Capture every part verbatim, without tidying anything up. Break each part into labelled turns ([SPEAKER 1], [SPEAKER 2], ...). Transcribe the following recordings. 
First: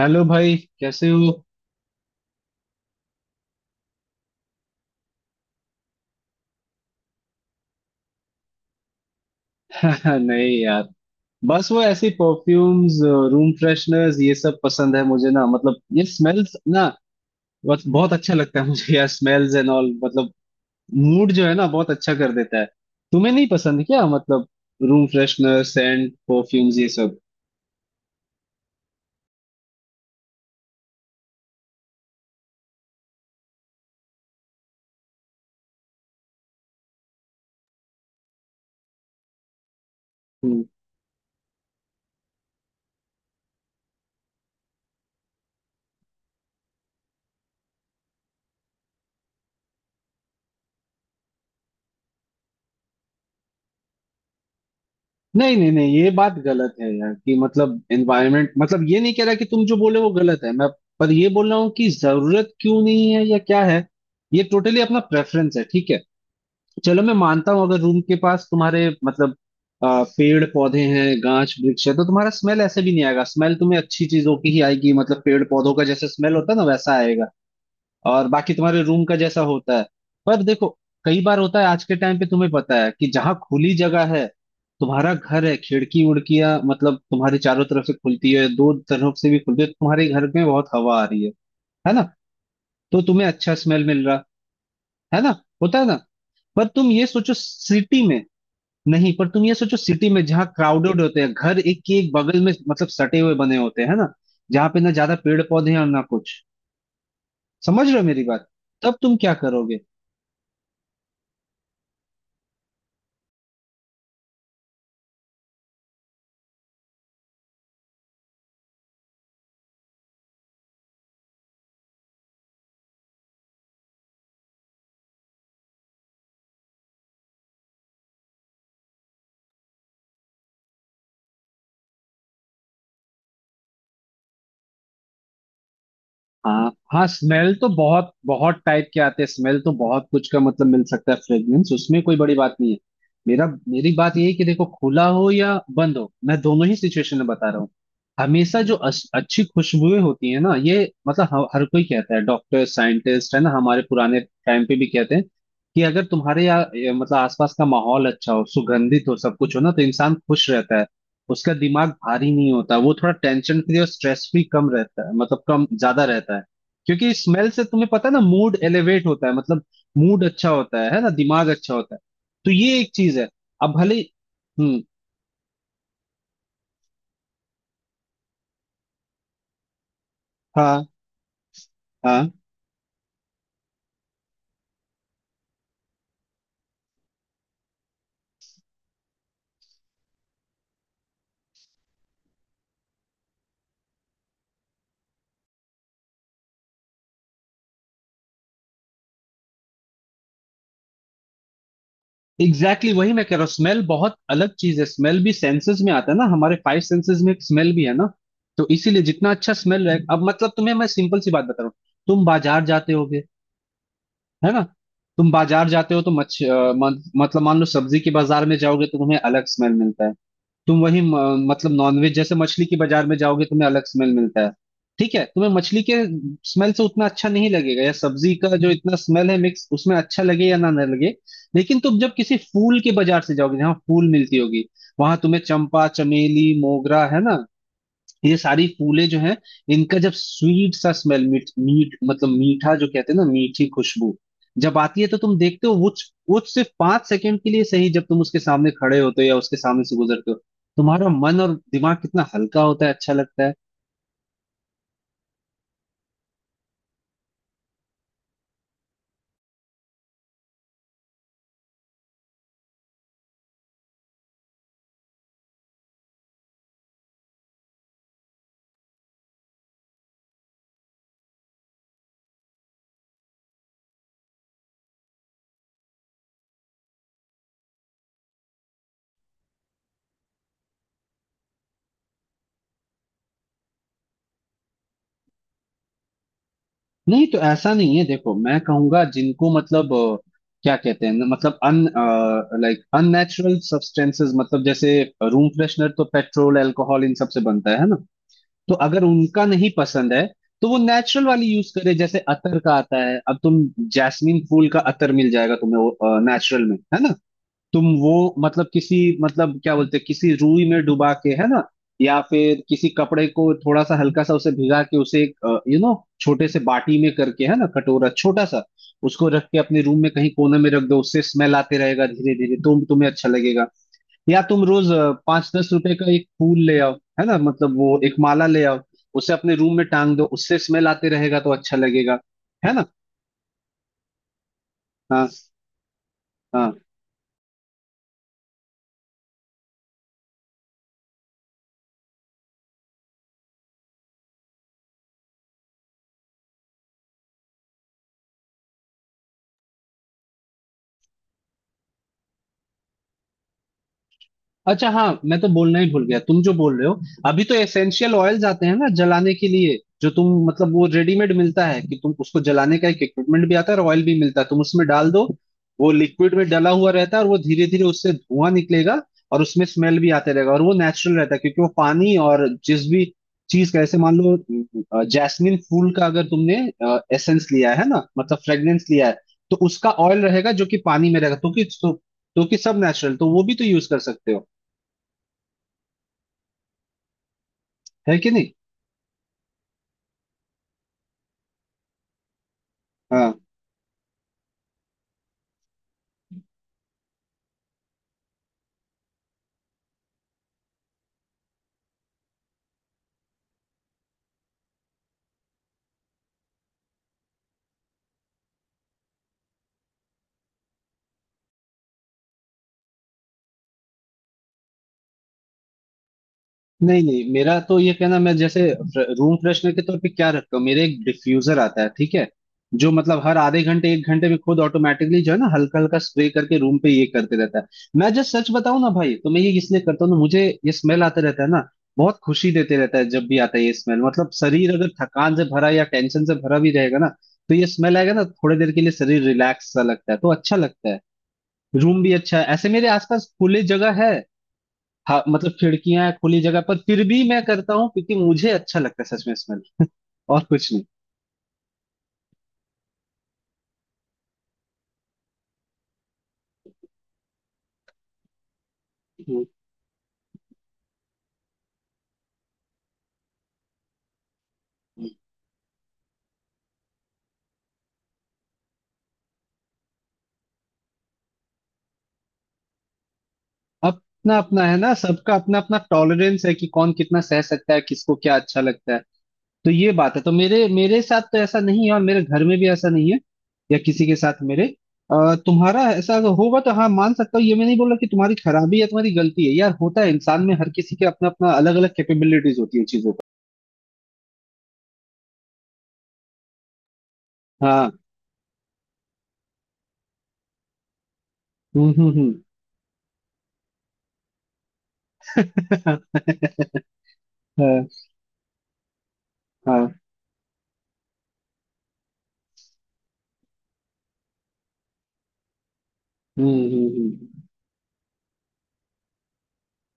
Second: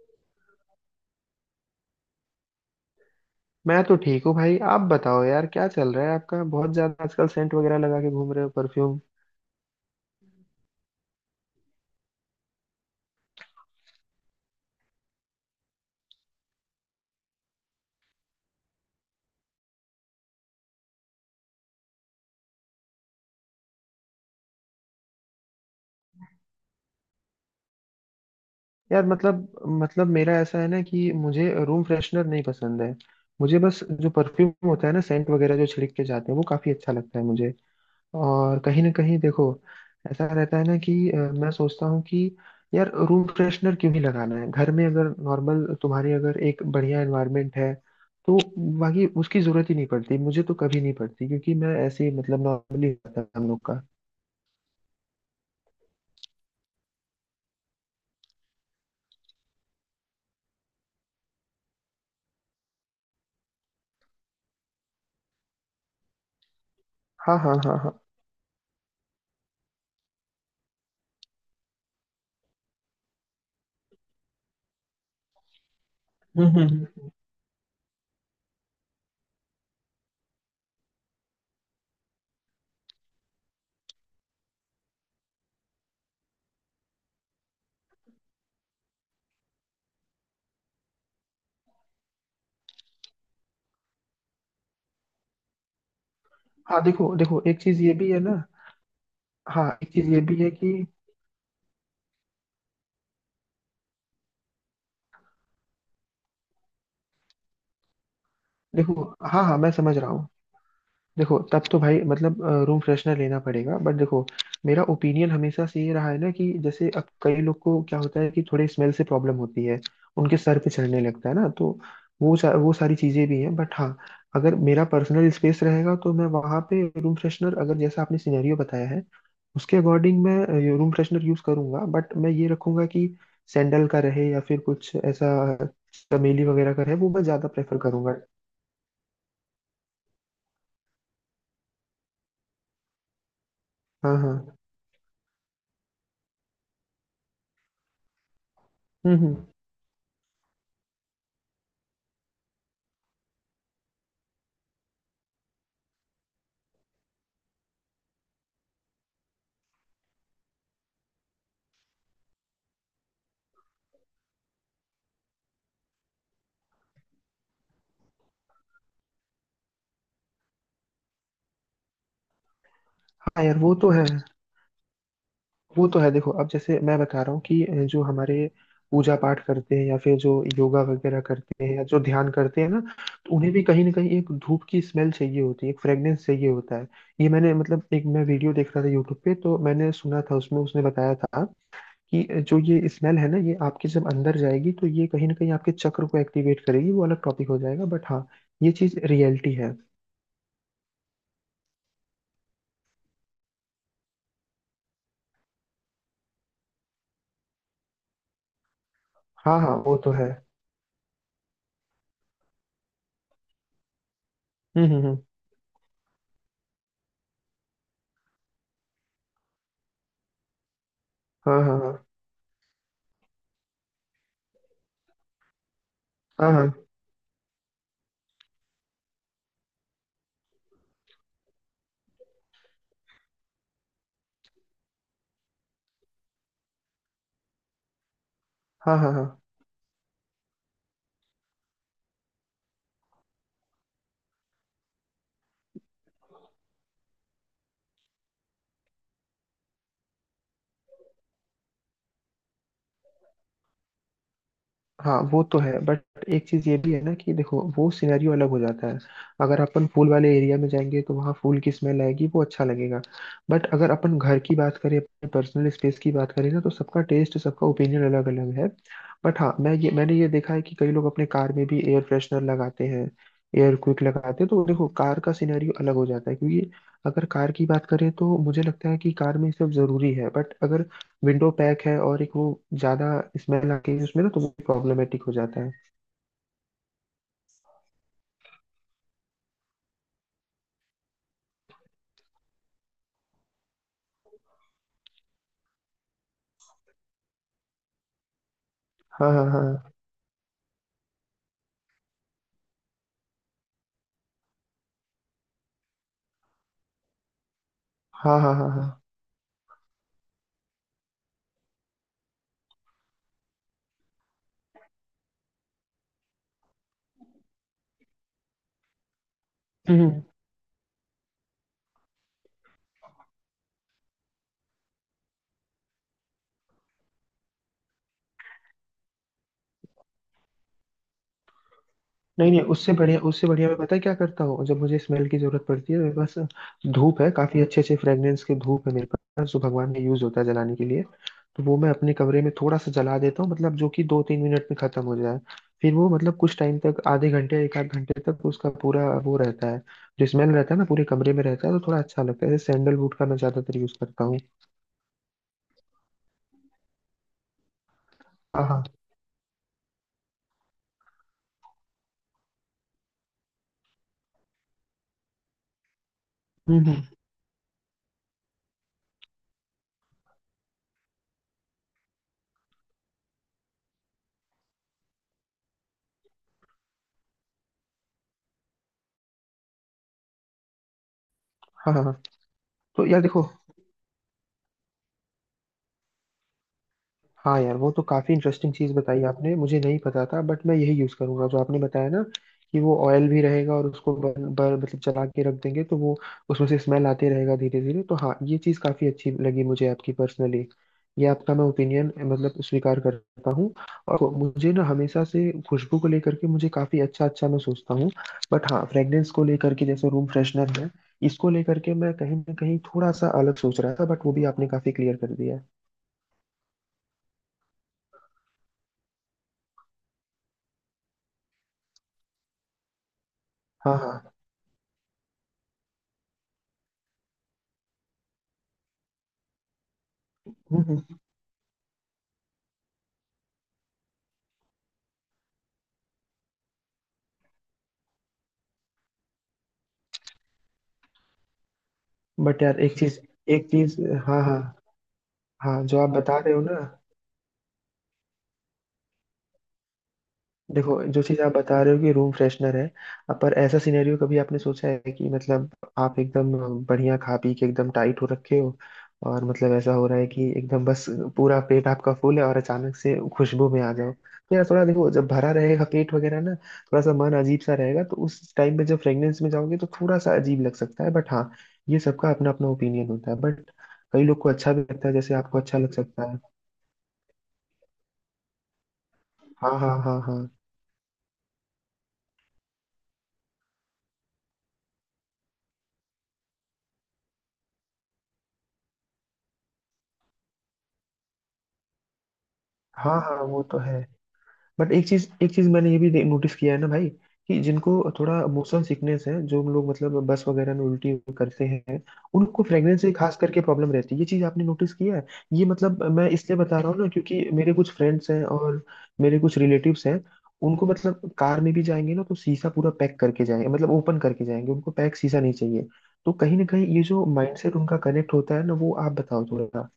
[SPEAKER 1] Hello भाई, कैसे हो?
[SPEAKER 2] मैं तो ठीक हूँ भाई। आप बताओ यार, क्या चल रहा है आपका? बहुत ज्यादा आजकल सेंट वगैरह लगा के घूम रहे हो, परफ्यूम।
[SPEAKER 1] नहीं यार, बस वो ऐसी परफ्यूम्स, रूम फ्रेशनर्स ये सब पसंद है मुझे ना। मतलब ये स्मेल्स ना, बस बहुत अच्छा लगता है मुझे यार। स्मेल्स एंड ऑल मतलब मूड जो है ना, बहुत अच्छा कर देता है। तुम्हें नहीं पसंद क्या? मतलब रूम फ्रेशनर, सेंट, परफ्यूम्स ये सब।
[SPEAKER 2] यार मतलब मतलब मेरा ऐसा है ना कि मुझे रूम फ्रेशनर नहीं पसंद है। मुझे बस जो परफ्यूम होता है ना, सेंट वगैरह जो छिड़क के जाते हैं, वो काफी अच्छा लगता है मुझे। और कहीं ना कहीं देखो, ऐसा रहता
[SPEAKER 1] हम्म।
[SPEAKER 2] है ना कि अ, मैं सोचता हूँ कि यार रूम फ्रेशनर क्यों ही लगाना है घर में? अगर नॉर्मल तुम्हारी अगर एक बढ़िया एनवायरनमेंट है तो बाकी उसकी जरूरत ही नहीं पड़ती। मुझे तो कभी नहीं पड़ती, क्योंकि मैं ऐसे ही, मतलब नॉर्मली रहता है हम लोग का।
[SPEAKER 1] नहीं नहीं नहीं, ये बात गलत है यार, कि मतलब एनवायरमेंट, मतलब ये नहीं कह रहा कि तुम जो बोले वो गलत है मैं। पर ये बोल रहा हूँ कि जरूरत क्यों नहीं है या क्या है। ये टोटली अपना प्रेफरेंस है, ठीक है। चलो, मैं
[SPEAKER 2] हाँ
[SPEAKER 1] मानता
[SPEAKER 2] हाँ
[SPEAKER 1] हूँ
[SPEAKER 2] हाँ
[SPEAKER 1] अगर
[SPEAKER 2] हाँ।
[SPEAKER 1] रूम के पास तुम्हारे मतलब आ, पेड़ पौधे हैं, गाछ वृक्ष है, तो तुम्हारा स्मेल ऐसे भी नहीं आएगा, स्मेल तुम्हें अच्छी चीजों की ही आएगी। मतलब पेड़ पौधों का जैसे स्मेल
[SPEAKER 2] हम्म
[SPEAKER 1] होता है ना,
[SPEAKER 2] हम्म
[SPEAKER 1] वैसा
[SPEAKER 2] हम्म।
[SPEAKER 1] आएगा। और बाकी तुम्हारे रूम का जैसा होता है। पर देखो, कई बार होता है आज के टाइम पे, तुम्हें पता है कि जहाँ खुली जगह है, तुम्हारा घर है, खिड़की उड़कियां मतलब तुम्हारे चारों तरफ से खुलती है, दो तरफ से भी खुलती है, तो तुम्हारे घर में बहुत हवा आ रही है है ना। तो तुम्हें अच्छा स्मेल मिल रहा, है ना, होता है ना। पर
[SPEAKER 2] हाँ
[SPEAKER 1] तुम ये
[SPEAKER 2] देखो
[SPEAKER 1] सोचो
[SPEAKER 2] देखो, एक चीज ये
[SPEAKER 1] सिटी
[SPEAKER 2] भी है
[SPEAKER 1] में।
[SPEAKER 2] ना।
[SPEAKER 1] नहीं, पर तुम ये
[SPEAKER 2] हाँ
[SPEAKER 1] सोचो
[SPEAKER 2] एक चीज
[SPEAKER 1] सिटी
[SPEAKER 2] ये
[SPEAKER 1] में
[SPEAKER 2] भी
[SPEAKER 1] जहाँ
[SPEAKER 2] है कि
[SPEAKER 1] क्राउडेड होते हैं घर, एक के एक बगल में मतलब सटे हुए बने होते हैं ना, जहाँ पे ना ज्यादा पेड़ पौधे हैं और ना कुछ। समझ रहे हो मेरी बात? तब
[SPEAKER 2] देखो।
[SPEAKER 1] तुम क्या
[SPEAKER 2] हाँ हाँ मैं
[SPEAKER 1] करोगे?
[SPEAKER 2] समझ रहा हूँ। देखो तब तो भाई मतलब रूम फ्रेशनर लेना पड़ेगा। बट देखो, मेरा ओपिनियन हमेशा से ये रहा है ना कि जैसे अब कई लोग को क्या होता है कि थोड़े स्मेल से प्रॉब्लम होती है, उनके सर पे चढ़ने लगता है ना। तो वो सा, वो सारी चीजें भी हैं। बट हाँ, अगर मेरा पर्सनल स्पेस रहेगा तो मैं वहां पे रूम फ्रेशनर, अगर जैसा आपने सिनेरियो बताया है उसके अकॉर्डिंग, मैं रूम फ्रेशनर यूज करूंगा। बट मैं ये रखूंगा कि सैंडल का रहे या फिर कुछ ऐसा, चमेली
[SPEAKER 1] हाँ
[SPEAKER 2] वगैरह का रहे,
[SPEAKER 1] हाँ,
[SPEAKER 2] वो मैं ज्यादा
[SPEAKER 1] स्मेल तो
[SPEAKER 2] प्रेफर
[SPEAKER 1] बहुत
[SPEAKER 2] करूंगा।
[SPEAKER 1] बहुत टाइप के आते हैं, स्मेल तो बहुत कुछ का मतलब मिल सकता है, फ्रेग्रेंस उसमें कोई बड़ी बात नहीं है। मेरा मेरी बात
[SPEAKER 2] हाँ
[SPEAKER 1] ये है कि
[SPEAKER 2] हाँ।
[SPEAKER 1] देखो, खुला हो या बंद हो, मैं दोनों ही सिचुएशन में बता रहा हूँ। हमेशा जो अस-
[SPEAKER 2] हम्म हम्म।
[SPEAKER 1] अच्छी खुशबुएं होती है ना, ये मतलब ह- हर कोई कहता है, डॉक्टर साइंटिस्ट है ना, हमारे पुराने टाइम पे भी कहते हैं कि अगर तुम्हारे यहाँ ये, मतलब आसपास का माहौल अच्छा हो, सुगंधित हो, सब कुछ हो ना, तो इंसान खुश रहता है। उसका दिमाग भारी नहीं होता, वो थोड़ा टेंशन फ्री और स्ट्रेस फ्री कम रहता है, मतलब कम ज्यादा रहता है। क्योंकि स्मेल से तुम्हें पता है ना, मूड एलिवेट होता है, मतलब मूड अच्छा होता है है ना, दिमाग अच्छा होता है। तो ये एक चीज है,
[SPEAKER 2] हाँ यार
[SPEAKER 1] अब
[SPEAKER 2] वो तो
[SPEAKER 1] भले।
[SPEAKER 2] है।
[SPEAKER 1] हम्म।
[SPEAKER 2] वो तो है। देखो अब जैसे मैं बता रहा हूँ कि जो हमारे पूजा पाठ करते हैं या फिर जो योगा
[SPEAKER 1] हाँ
[SPEAKER 2] वगैरह करते हैं या जो
[SPEAKER 1] हाँ,
[SPEAKER 2] ध्यान करते हैं ना, तो उन्हें भी कहीं ना कहीं एक धूप की स्मेल चाहिए होती है, एक फ्रेग्रेंस चाहिए होता है। ये मैंने, मतलब एक मैं वीडियो देख रहा था यूट्यूब पे, तो मैंने सुना था उसमें, उसने बताया था कि जो ये स्मेल है ना, ये आपके जब अंदर जाएगी तो ये कहीं ना कहीं आपके चक्र को एक्टिवेट करेगी। वो अलग टॉपिक हो जाएगा, बट हाँ, ये चीज रियलिटी है।
[SPEAKER 1] एग्जैक्टली exactly वही मैं कह रहा हूँ, स्मेल बहुत अलग चीज है, स्मेल भी सेंसेस में आता है ना, हमारे फाइव सेंसेस में एक स्मेल भी है ना। तो इसीलिए जितना अच्छा
[SPEAKER 2] हाँ हाँ
[SPEAKER 1] स्मेल
[SPEAKER 2] वो
[SPEAKER 1] रहे,
[SPEAKER 2] तो
[SPEAKER 1] अब
[SPEAKER 2] है।
[SPEAKER 1] मतलब तुम्हें मैं सिंपल सी बात बता रहा हूँ। तुम बाजार जाते हो, है ना।
[SPEAKER 2] हम्म हम्म हम्म।
[SPEAKER 1] तुम बाजार जाते हो तो मच्छ अ, मत, मतलब मान लो सब्जी के बाजार में जाओगे तो तुम्हें अलग स्मेल मिलता है। तुम वही म,
[SPEAKER 2] हाँ
[SPEAKER 1] मतलब
[SPEAKER 2] हाँ
[SPEAKER 1] नॉनवेज जैसे मछली के बाजार में जाओगे, तुम्हें अलग स्मेल मिलता है। ठीक है, तुम्हें मछली के
[SPEAKER 2] हाँ हाँ
[SPEAKER 1] स्मेल से
[SPEAKER 2] हाँ
[SPEAKER 1] उतना अच्छा नहीं लगेगा, या सब्जी का जो इतना स्मेल है मिक्स उसमें अच्छा लगे या ना ना लगे। लेकिन तुम जब किसी फूल के बाजार से जाओगे, जहाँ फूल मिलती होगी, वहां तुम्हें चंपा चमेली मोगरा है ना, ये सारी
[SPEAKER 2] हाँ
[SPEAKER 1] फूलें
[SPEAKER 2] हाँ
[SPEAKER 1] जो
[SPEAKER 2] हाँ।
[SPEAKER 1] हैं, इनका जब स्वीट सा स्मेल, मीठ मीठ मतलब मीठा जो कहते हैं ना, मीठी खुशबू जब आती है, तो तुम देखते हो वो वो सिर्फ पांच सेकंड के लिए सही, जब तुम उसके सामने खड़े होते हो या उसके सामने से गुजरते हो, तुम्हारा मन और दिमाग कितना हल्का होता है, अच्छा लगता है।
[SPEAKER 2] हाँ वो तो है। बट एक चीज ये भी है ना कि देखो, वो सिनेरियो अलग हो जाता है। अगर अपन फूल वाले एरिया में जाएंगे तो वहाँ फूल की स्मेल आएगी, वो अच्छा लगेगा। बट अगर अपन घर की बात करें, अपने पर्सनल स्पेस की बात करें ना, तो सबका टेस्ट, सबका ओपिनियन अलग अलग है। बट हाँ, मैं ये मैंने ये देखा है कि कई लोग अपने कार में भी एयर फ्रेशनर लगाते हैं, एयर क्विक लगाते हैं। तो देखो, कार का सिनेरियो अलग हो जाता है, क्योंकि अगर कार की बात करें तो मुझे लगता है कि कार में ये सब जरूरी है। बट अगर विंडो पैक है और एक वो ज्यादा स्मेल आती है उसमें ना, तो वो प्रॉब्लमेटिक हो जाता है।
[SPEAKER 1] नहीं तो ऐसा नहीं है, देखो मैं कहूंगा जिनको मतलब अ, क्या कहते हैं ना, मतलब अन लाइक अननेचुरल सब्सटेंसेस, मतलब जैसे रूम फ्रेशनर तो पेट्रोल अल्कोहल इन सब से बनता है ना। तो अगर
[SPEAKER 2] हाँ हाँ
[SPEAKER 1] उनका नहीं
[SPEAKER 2] हाँ
[SPEAKER 1] पसंद है, तो वो नेचुरल वाली यूज करे, जैसे अतर का आता है। अब तुम जैस्मिन फूल का अतर मिल जाएगा तुम्हें, वो नेचुरल में है ना। तुम वो,
[SPEAKER 2] हाँ हाँ
[SPEAKER 1] मतलब
[SPEAKER 2] हाँ हाँ।
[SPEAKER 1] किसी, मतलब क्या बोलते हैं, किसी रूई में डुबा के है ना, या फिर किसी कपड़े को थोड़ा सा हल्का सा उसे भिगा के, उसे एक यू नो छोटे से बाटी में करके, है ना, कटोरा छोटा सा, उसको रख के अपने रूम में
[SPEAKER 2] हम्म।
[SPEAKER 1] कहीं कोने में रख दो, उससे स्मेल आते रहेगा धीरे धीरे, तो तुम्हें अच्छा लगेगा। या तुम रोज अ, पाँच दस रुपए का एक फूल ले आओ, है ना, मतलब वो एक माला ले आओ, उसे अपने रूम में टांग दो, उससे स्मेल आते रहेगा तो अच्छा लगेगा।
[SPEAKER 2] नहीं नहीं,
[SPEAKER 1] है ना।
[SPEAKER 2] उससे बढ़िया उससे बढ़िया मैं, पता है क्या करता हूँ जब मुझे
[SPEAKER 1] हाँ
[SPEAKER 2] स्मेल की जरूरत पड़ती है? मेरे पास
[SPEAKER 1] हाँ।
[SPEAKER 2] धूप है, काफी अच्छे अच्छे फ्रेग्रेंस के धूप है मेरे पास, जो भगवान में यूज होता है जलाने के लिए। तो वो मैं अपने कमरे में थोड़ा सा जला देता हूँ, मतलब जो कि दो तीन मिनट में खत्म हो जाए। फिर वो, मतलब कुछ टाइम तक, आधे घंटे एक आध घंटे तक उसका पूरा वो रहता है, जो स्मेल रहता है ना पूरे कमरे में रहता है, तो थोड़ा अच्छा लगता है। सैंडलवुड का मैं ज्यादातर यूज करता हूँ।
[SPEAKER 1] अच्छा, हाँ, मैं तो बोलना ही भूल गया, तुम जो बोल रहे हो। अभी तो एसेंशियल ऑयल्स आते
[SPEAKER 2] हाँ
[SPEAKER 1] हैं
[SPEAKER 2] हाँ।
[SPEAKER 1] ना जलाने के लिए, जो तुम मतलब वो रेडीमेड मिलता है कि तुम उसको जलाने का एक इक्विपमेंट भी आता है और ऑयल भी मिलता है, तुम उसमें डाल दो। वो लिक्विड में डला
[SPEAKER 2] हम्म
[SPEAKER 1] हुआ
[SPEAKER 2] हम्म।
[SPEAKER 1] रहता है, और वो धीरे धीरे उससे धुआं निकलेगा। और उसमें स्मेल भी आते रहेगा, और वो नेचुरल रहता है क्योंकि वो पानी और जिस भी चीज का, ऐसे मान लो जैस्मिन फूल का अगर तुमने एसेंस लिया है ना, मतलब फ्रेग्रेंस लिया है, तो उसका ऑयल रहेगा जो कि पानी में रहेगा, तो कि तो,
[SPEAKER 2] हाँ हाँ हाँ।
[SPEAKER 1] तो कि सब
[SPEAKER 2] तो
[SPEAKER 1] नेचुरल,
[SPEAKER 2] यार
[SPEAKER 1] तो वो
[SPEAKER 2] देखो,
[SPEAKER 1] भी तो यूज कर सकते हो,
[SPEAKER 2] हाँ यार, वो तो
[SPEAKER 1] है कि
[SPEAKER 2] काफी
[SPEAKER 1] नहीं।
[SPEAKER 2] इंटरेस्टिंग चीज बताई आपने, मुझे नहीं पता था। बट मैं यही यूज करूंगा जो आपने बताया ना, कि वो ऑयल
[SPEAKER 1] हाँ।
[SPEAKER 2] भी रहेगा और उसको बर्न बर मतलब जला के रख देंगे तो वो उसमें से स्मेल आते रहेगा धीरे धीरे। तो हाँ, ये चीज काफी अच्छी लगी मुझे आपकी पर्सनली। ये आपका मैं ओपिनियन मतलब स्वीकार करता हूँ। और मुझे ना हमेशा से खुशबू को लेकर के मुझे काफी अच्छा अच्छा मैं सोचता हूँ। बट हाँ, फ्रेग्रेंस को लेकर के जैसे रूम फ्रेशनर है, इसको लेकर के मैं कहीं ना कहीं थोड़ा सा अलग सोच रहा था, बट वो भी आपने काफी क्लियर कर दिया है।
[SPEAKER 1] नहीं नहीं, मेरा तो ये कहना, मैं जैसे रूम फ्रेशनर के तौर पे क्या रखता हूँ, मेरे एक डिफ्यूजर आता है, ठीक है, जो मतलब हर आधे घंटे
[SPEAKER 2] हाँ
[SPEAKER 1] एक घंटे
[SPEAKER 2] हाँ।
[SPEAKER 1] में खुद ऑटोमेटिकली जो है ना, हल्का हल्का स्प्रे करके रूम पे ये करते रहता है। मैं जब सच बताऊं ना भाई, तो मैं ये इसलिए करता हूँ ना, मुझे ये
[SPEAKER 2] हम्म।
[SPEAKER 1] स्मेल
[SPEAKER 2] हम्म।
[SPEAKER 1] आता रहता है ना, बहुत खुशी देते रहता है। जब भी आता है ये स्मेल, मतलब शरीर अगर थकान से भरा या टेंशन से भरा भी रहेगा ना, तो ये स्मेल आएगा ना, थोड़ी देर के लिए शरीर रिलैक्स सा लगता है, तो अच्छा लगता है। रूम भी अच्छा है,
[SPEAKER 2] बट
[SPEAKER 1] ऐसे
[SPEAKER 2] यार
[SPEAKER 1] मेरे
[SPEAKER 2] एक चीज,
[SPEAKER 1] आसपास खुली
[SPEAKER 2] एक चीज।
[SPEAKER 1] जगह है।
[SPEAKER 2] हाँ हाँ
[SPEAKER 1] हाँ, मतलब
[SPEAKER 2] हाँ। जो
[SPEAKER 1] खिड़कियां
[SPEAKER 2] आप बता
[SPEAKER 1] खुली
[SPEAKER 2] रहे
[SPEAKER 1] जगह
[SPEAKER 2] हो
[SPEAKER 1] पर
[SPEAKER 2] ना,
[SPEAKER 1] फिर भी मैं करता हूँ, क्योंकि मुझे अच्छा लगता है सच में स्मेल, और कुछ नहीं।
[SPEAKER 2] देखो जो चीज आप बता रहे हो कि रूम फ्रेशनर है, अब पर ऐसा सिनेरियो कभी आपने सोचा है कि मतलब आप एकदम बढ़िया खा पी के एकदम टाइट हो रखे हो,
[SPEAKER 1] हम्म।
[SPEAKER 2] और मतलब ऐसा हो रहा है कि एकदम बस पूरा पेट आपका फुल है, और अचानक से खुशबू में आ जाओ, तो यार थोड़ा, देखो जब भरा रहेगा पेट वगैरह ना, थोड़ा सा मन अजीब सा रहेगा, तो उस टाइम पे जब फ्रेग्रेंस में जाओगे तो थोड़ा सा अजीब लग सकता है। बट हाँ, ये सबका अपना अपना ओपिनियन होता है। बट कई
[SPEAKER 1] अपना
[SPEAKER 2] लोग को
[SPEAKER 1] अपना
[SPEAKER 2] अच्छा
[SPEAKER 1] है
[SPEAKER 2] भी
[SPEAKER 1] ना,
[SPEAKER 2] लगता है,
[SPEAKER 1] सबका
[SPEAKER 2] जैसे
[SPEAKER 1] अपना
[SPEAKER 2] आपको
[SPEAKER 1] अपना
[SPEAKER 2] अच्छा लग सकता है।
[SPEAKER 1] टॉलरेंस है कि कौन कितना सह सकता है, किसको क्या अच्छा लगता है। तो
[SPEAKER 2] हाँ हाँ
[SPEAKER 1] ये बात
[SPEAKER 2] हाँ
[SPEAKER 1] है। तो
[SPEAKER 2] हाँ।
[SPEAKER 1] मेरे मेरे साथ तो ऐसा नहीं है, और मेरे घर में भी ऐसा नहीं है या किसी के साथ मेरे। अ, तुम्हारा ऐसा अगर होगा तो हाँ मान सकता हूँ, ये मैं नहीं बोल रहा कि तुम्हारी खराबी या तुम्हारी गलती है यार। होता है इंसान में, हर किसी के अपना अपना अलग अलग कैपेबिलिटीज होती है चीजों
[SPEAKER 2] हाँ हाँ वो तो है। बट एक चीज, एक चीज मैंने ये भी नोटिस किया है ना भाई, कि
[SPEAKER 1] का। हाँ।
[SPEAKER 2] जिनको थोड़ा मोशन सिकनेस है, जो हम लोग मतलब बस वगैरह में उल्टी करते
[SPEAKER 1] हम्म
[SPEAKER 2] हैं,
[SPEAKER 1] हम्म
[SPEAKER 2] उनको फ्रेग्रेंस से खास करके प्रॉब्लम रहती है। ये चीज आपने नोटिस किया है? ये
[SPEAKER 1] हम्म।
[SPEAKER 2] मतलब मैं इसलिए बता रहा हूँ ना, क्योंकि मेरे
[SPEAKER 1] हाँ
[SPEAKER 2] कुछ फ्रेंड्स हैं और मेरे कुछ
[SPEAKER 1] हाँ।
[SPEAKER 2] रिलेटिव्स हैं। उनको मतलब कार में भी जाएंगे ना तो शीशा पूरा पैक करके जाएंगे, मतलब ओपन करके जाएंगे, उनको पैक शीशा नहीं चाहिए। तो
[SPEAKER 1] हम्म
[SPEAKER 2] कहीं ना कहीं
[SPEAKER 1] हम्म,
[SPEAKER 2] ये जो
[SPEAKER 1] हम्म।
[SPEAKER 2] माइंडसेट उनका कनेक्ट होता है ना, वो आप बताओ थोड़ा।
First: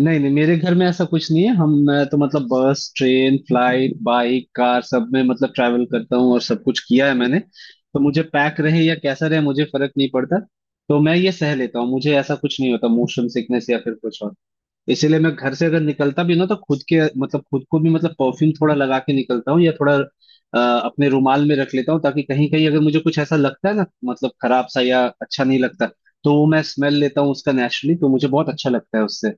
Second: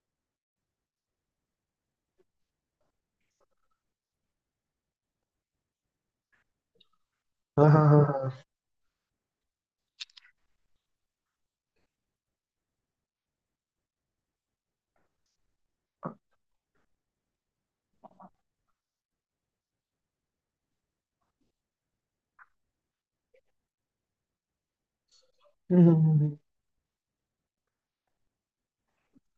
[SPEAKER 1] नहीं नहीं, मेरे घर में ऐसा कुछ नहीं है। हम मैं तो मतलब bus train flight bike car सब में मतलब ट्रैवल करता हूँ, और सब कुछ किया है मैंने,
[SPEAKER 2] हाँ हाँ
[SPEAKER 1] तो
[SPEAKER 2] हाँ
[SPEAKER 1] मुझे
[SPEAKER 2] हाँ।
[SPEAKER 1] पैक रहे या कैसा रहे मुझे फर्क नहीं पड़ता। तो मैं ये सह लेता हूँ, मुझे ऐसा कुछ नहीं होता, मोशन सिकनेस या फिर कुछ और। इसीलिए मैं घर से अगर निकलता भी ना, तो खुद के मतलब खुद को भी मतलब परफ्यूम थोड़ा लगा के निकलता हूँ, या थोड़ा अ, अपने रुमाल में रख लेता हूँ, ताकि कहीं कहीं अगर मुझे कुछ ऐसा लगता है ना, मतलब खराब सा या अच्छा नहीं
[SPEAKER 2] हम्म,
[SPEAKER 1] लगता,
[SPEAKER 2] हम्म, हम्म,
[SPEAKER 1] तो
[SPEAKER 2] हम्म।
[SPEAKER 1] वो मैं स्मेल लेता हूँ उसका नेचुरली, तो मुझे बहुत अच्छा लगता है उससे,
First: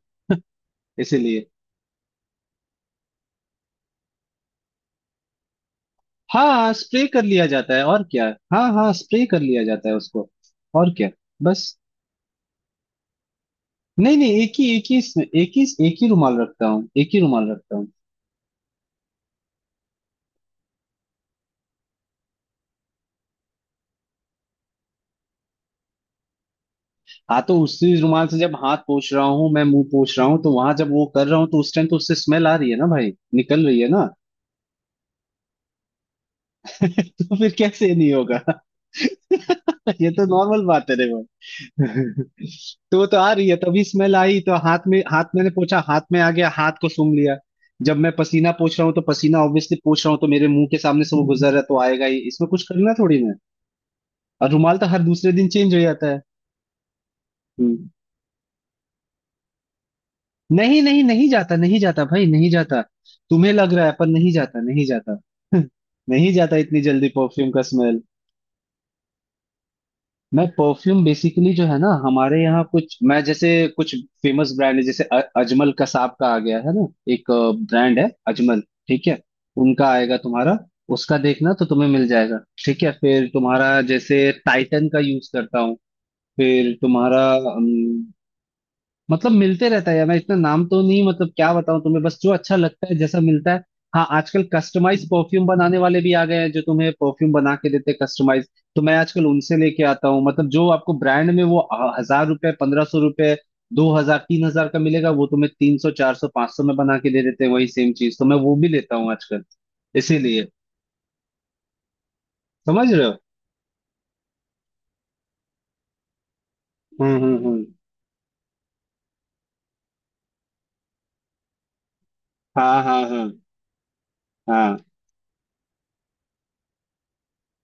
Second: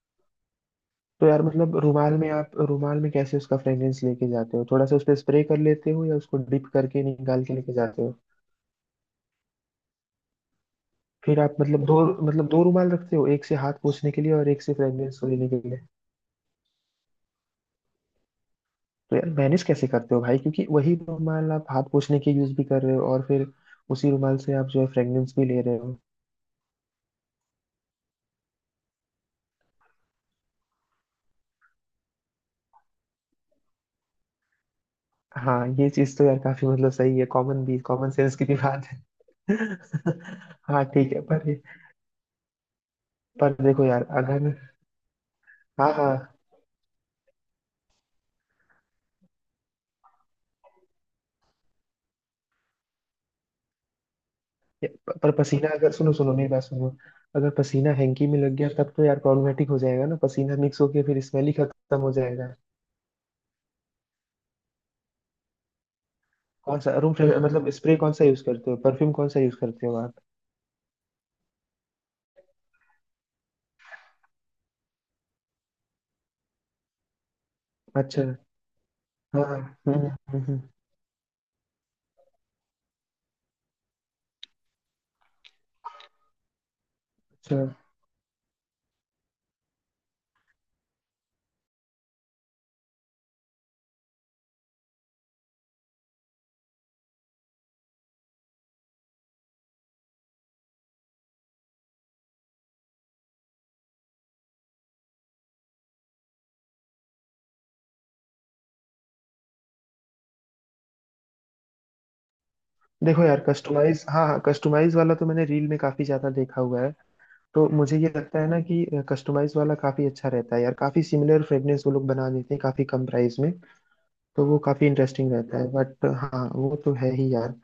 [SPEAKER 2] तो यार
[SPEAKER 1] इसीलिए।
[SPEAKER 2] मतलब रुमाल में, आप रुमाल में कैसे उसका फ्रेग्रेंस लेके जाते हो? थोड़ा सा उस पे स्प्रे कर लेते हो, या उसको डिप
[SPEAKER 1] हाँ,
[SPEAKER 2] करके
[SPEAKER 1] स्प्रे कर
[SPEAKER 2] निकाल
[SPEAKER 1] लिया
[SPEAKER 2] के लेके
[SPEAKER 1] जाता है, और
[SPEAKER 2] जाते हो?
[SPEAKER 1] क्या। हाँ हाँ, स्प्रे कर लिया जाता है उसको, और क्या,
[SPEAKER 2] फिर आप
[SPEAKER 1] बस।
[SPEAKER 2] मतलब दो, मतलब दो रुमाल रखते हो, एक से हाथ पोछने
[SPEAKER 1] नहीं
[SPEAKER 2] के लिए
[SPEAKER 1] नहीं,
[SPEAKER 2] और
[SPEAKER 1] एक
[SPEAKER 2] एक
[SPEAKER 1] ही,
[SPEAKER 2] से
[SPEAKER 1] एक ही।
[SPEAKER 2] फ्रेग्रेंस को लेने
[SPEAKER 1] एक ही,
[SPEAKER 2] के लिए?
[SPEAKER 1] एक ही रुमाल रखता हूँ, एक ही रुमाल रखता हूँ।
[SPEAKER 2] तो यार मैनेज कैसे करते हो भाई, क्योंकि वही रुमाल आप हाथ पोछने के यूज भी कर रहे हो और फिर उसी रुमाल से आप जो है फ्रेग्रेंस भी ले रहे हो।
[SPEAKER 1] हाँ, तो उसी रुमाल से जब हाथ पोछ रहा हूँ मैं, मुंह पोछ रहा हूँ, तो वहां जब वो कर रहा हूँ तो उस टाइम तो उससे स्मेल आ रही है ना भाई, निकल रही है ना।
[SPEAKER 2] हाँ ये चीज तो यार काफी मतलब सही है,
[SPEAKER 1] तो फिर
[SPEAKER 2] कॉमन भी,
[SPEAKER 1] कैसे ये
[SPEAKER 2] कॉमन
[SPEAKER 1] नहीं
[SPEAKER 2] सेंस
[SPEAKER 1] होगा?
[SPEAKER 2] की भी बात है।
[SPEAKER 1] ये तो नॉर्मल
[SPEAKER 2] हाँ
[SPEAKER 1] बात है रे
[SPEAKER 2] ठीक है पर।
[SPEAKER 1] भाई। तो वो तो आ रही
[SPEAKER 2] पर
[SPEAKER 1] है, तभी
[SPEAKER 2] देखो यार,
[SPEAKER 1] स्मेल आई
[SPEAKER 2] अगर
[SPEAKER 1] तो हाथ में, हाथ मैंने पोछा,
[SPEAKER 2] हाँ
[SPEAKER 1] हाथ में आ
[SPEAKER 2] हाँ।
[SPEAKER 1] गया, हाथ को सूंघ लिया। जब मैं पसीना पोछ रहा हूँ तो पसीना ऑब्वियसली पोछ रहा हूँ, तो मेरे मुंह के सामने से वो गुजर रहा है तो आएगा ही, इसमें कुछ करना थोड़ी ना है। और रुमाल तो हर
[SPEAKER 2] प- पर
[SPEAKER 1] दूसरे दिन
[SPEAKER 2] पसीना
[SPEAKER 1] चेंज हो
[SPEAKER 2] अगर,
[SPEAKER 1] जाता
[SPEAKER 2] सुनो
[SPEAKER 1] है।
[SPEAKER 2] सुनो मेरी बात सुनो, अगर
[SPEAKER 1] हम्म।
[SPEAKER 2] पसीना हैंकी में लग गया, तब तो यार प्रॉब्लमेटिक हो जाएगा ना, पसीना मिक्स
[SPEAKER 1] नहीं नहीं,
[SPEAKER 2] होके फिर
[SPEAKER 1] नहीं
[SPEAKER 2] स्मेल ही
[SPEAKER 1] जाता, नहीं
[SPEAKER 2] खत्म
[SPEAKER 1] जाता
[SPEAKER 2] हो
[SPEAKER 1] भाई, नहीं
[SPEAKER 2] जाएगा।
[SPEAKER 1] जाता। तुम्हें लग रहा है, पर नहीं जाता, नहीं जाता, नहीं जाता
[SPEAKER 2] कौन
[SPEAKER 1] इतनी
[SPEAKER 2] सा
[SPEAKER 1] जल्दी
[SPEAKER 2] रूम फ्रेश
[SPEAKER 1] परफ्यूम का
[SPEAKER 2] मतलब स्प्रे
[SPEAKER 1] स्मेल।
[SPEAKER 2] कौन सा यूज करते हो, परफ्यूम कौन सा यूज करते हो आप?
[SPEAKER 1] मैं परफ्यूम बेसिकली जो है ना, हमारे यहाँ कुछ, मैं जैसे कुछ फेमस ब्रांड है जैसे अ- अजमल कसाब का आ गया है ना, एक ब्रांड है
[SPEAKER 2] अच्छा।
[SPEAKER 1] अजमल, ठीक है,
[SPEAKER 2] हाँ।
[SPEAKER 1] उनका
[SPEAKER 2] हम्म हम्म,
[SPEAKER 1] आएगा तुम्हारा,
[SPEAKER 2] हम्म।
[SPEAKER 1] उसका देखना तो तुम्हें मिल जाएगा। ठीक है, फिर तुम्हारा जैसे टाइटन का यूज करता हूँ, फिर तुम्हारा,
[SPEAKER 2] अच्छा।
[SPEAKER 1] मतलब मिलते रहता है यार, मैं इतना नाम तो नहीं, मतलब क्या बताऊं तुम्हें, बस जो अच्छा लगता है जैसा मिलता है। हाँ, आजकल कस्टमाइज परफ्यूम बनाने वाले भी आ गए हैं, जो तुम्हें परफ्यूम बना के देते हैं कस्टमाइज। तो मैं आजकल उनसे लेके आता हूँ, मतलब जो आपको ब्रांड में वो अ, हजार रुपए पंद्रह सौ रुपए दो हजार तीन हजार का मिलेगा, वो तुम्हें तीन सौ चार सौ पांच सौ में बना के दे देते हैं, वही सेम चीज, तो मैं वो भी लेता हूँ आजकल, इसीलिए। समझ रहे हो।
[SPEAKER 2] देखो यार कस्टमाइज, हाँ हाँ, कस्टमाइज वाला तो मैंने रील में काफी ज्यादा देखा हुआ है।
[SPEAKER 1] हम्म हम्म हम्म।
[SPEAKER 2] तो मुझे ये लगता है ना कि कस्टमाइज वाला काफी अच्छा रहता है यार, काफी सिमिलर फ्रेग्रेंस वो लोग बना देते हैं
[SPEAKER 1] हाँ
[SPEAKER 2] काफी
[SPEAKER 1] हाँ
[SPEAKER 2] कम
[SPEAKER 1] हाँ
[SPEAKER 2] प्राइस में। तो वो
[SPEAKER 1] हाँ
[SPEAKER 2] काफी इंटरेस्टिंग रहता है। बट हाँ वो तो है ही यार।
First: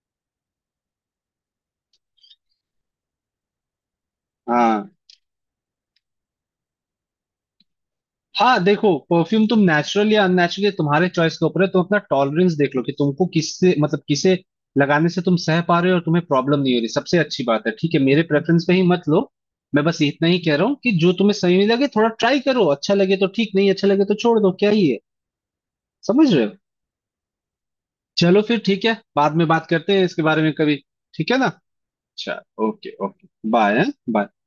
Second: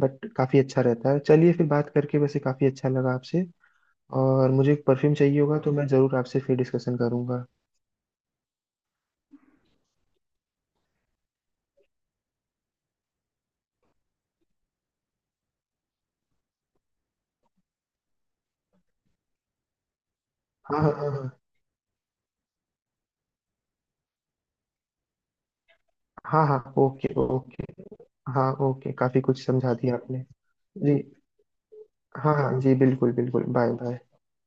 [SPEAKER 2] बट काफी अच्छा रहता है। चलिए फिर, बात करके वैसे काफी अच्छा लगा आपसे। और मुझे
[SPEAKER 1] हाँ
[SPEAKER 2] परफ्यूम चाहिए होगा तो मैं जरूर आपसे फिर डिस्कशन करूंगा।
[SPEAKER 1] हाँ। देखो परफ्यूम तुम नेचुरल या अननेचुरल, तुम्हारे चॉइस के ऊपर है, तुम अपना टॉलरेंस देख लो कि तुमको किससे मतलब किसे लगाने से तुम सह पा रहे हो, और तुम्हें प्रॉब्लम नहीं हो रही, सबसे अच्छी बात है, ठीक है। मेरे प्रेफरेंस पे ही मत लो। मैं बस इतना ही कह रहा हूँ
[SPEAKER 2] हाँ
[SPEAKER 1] कि
[SPEAKER 2] हाँ
[SPEAKER 1] जो
[SPEAKER 2] हाँ
[SPEAKER 1] तुम्हें सही लगे थोड़ा ट्राई करो, अच्छा लगे तो ठीक, नहीं अच्छा लगे तो छोड़ दो, क्या ही है। समझ रहे
[SPEAKER 2] हाँ
[SPEAKER 1] हो।
[SPEAKER 2] हाँ हाँ। Okay okay.
[SPEAKER 1] चलो
[SPEAKER 2] हाँ
[SPEAKER 1] फिर, ठीक है,
[SPEAKER 2] ओके, काफी
[SPEAKER 1] बाद
[SPEAKER 2] कुछ
[SPEAKER 1] में बात
[SPEAKER 2] समझा दिया
[SPEAKER 1] करते हैं इसके
[SPEAKER 2] आपने।
[SPEAKER 1] बारे में कभी।
[SPEAKER 2] जी।
[SPEAKER 1] ठीक है ना?
[SPEAKER 2] हाँ
[SPEAKER 1] अच्छा,
[SPEAKER 2] हाँ जी
[SPEAKER 1] ओके
[SPEAKER 2] बिल्कुल
[SPEAKER 1] ओके।
[SPEAKER 2] बिल्कुल, बाय
[SPEAKER 1] बाय
[SPEAKER 2] बाय।
[SPEAKER 1] बाय।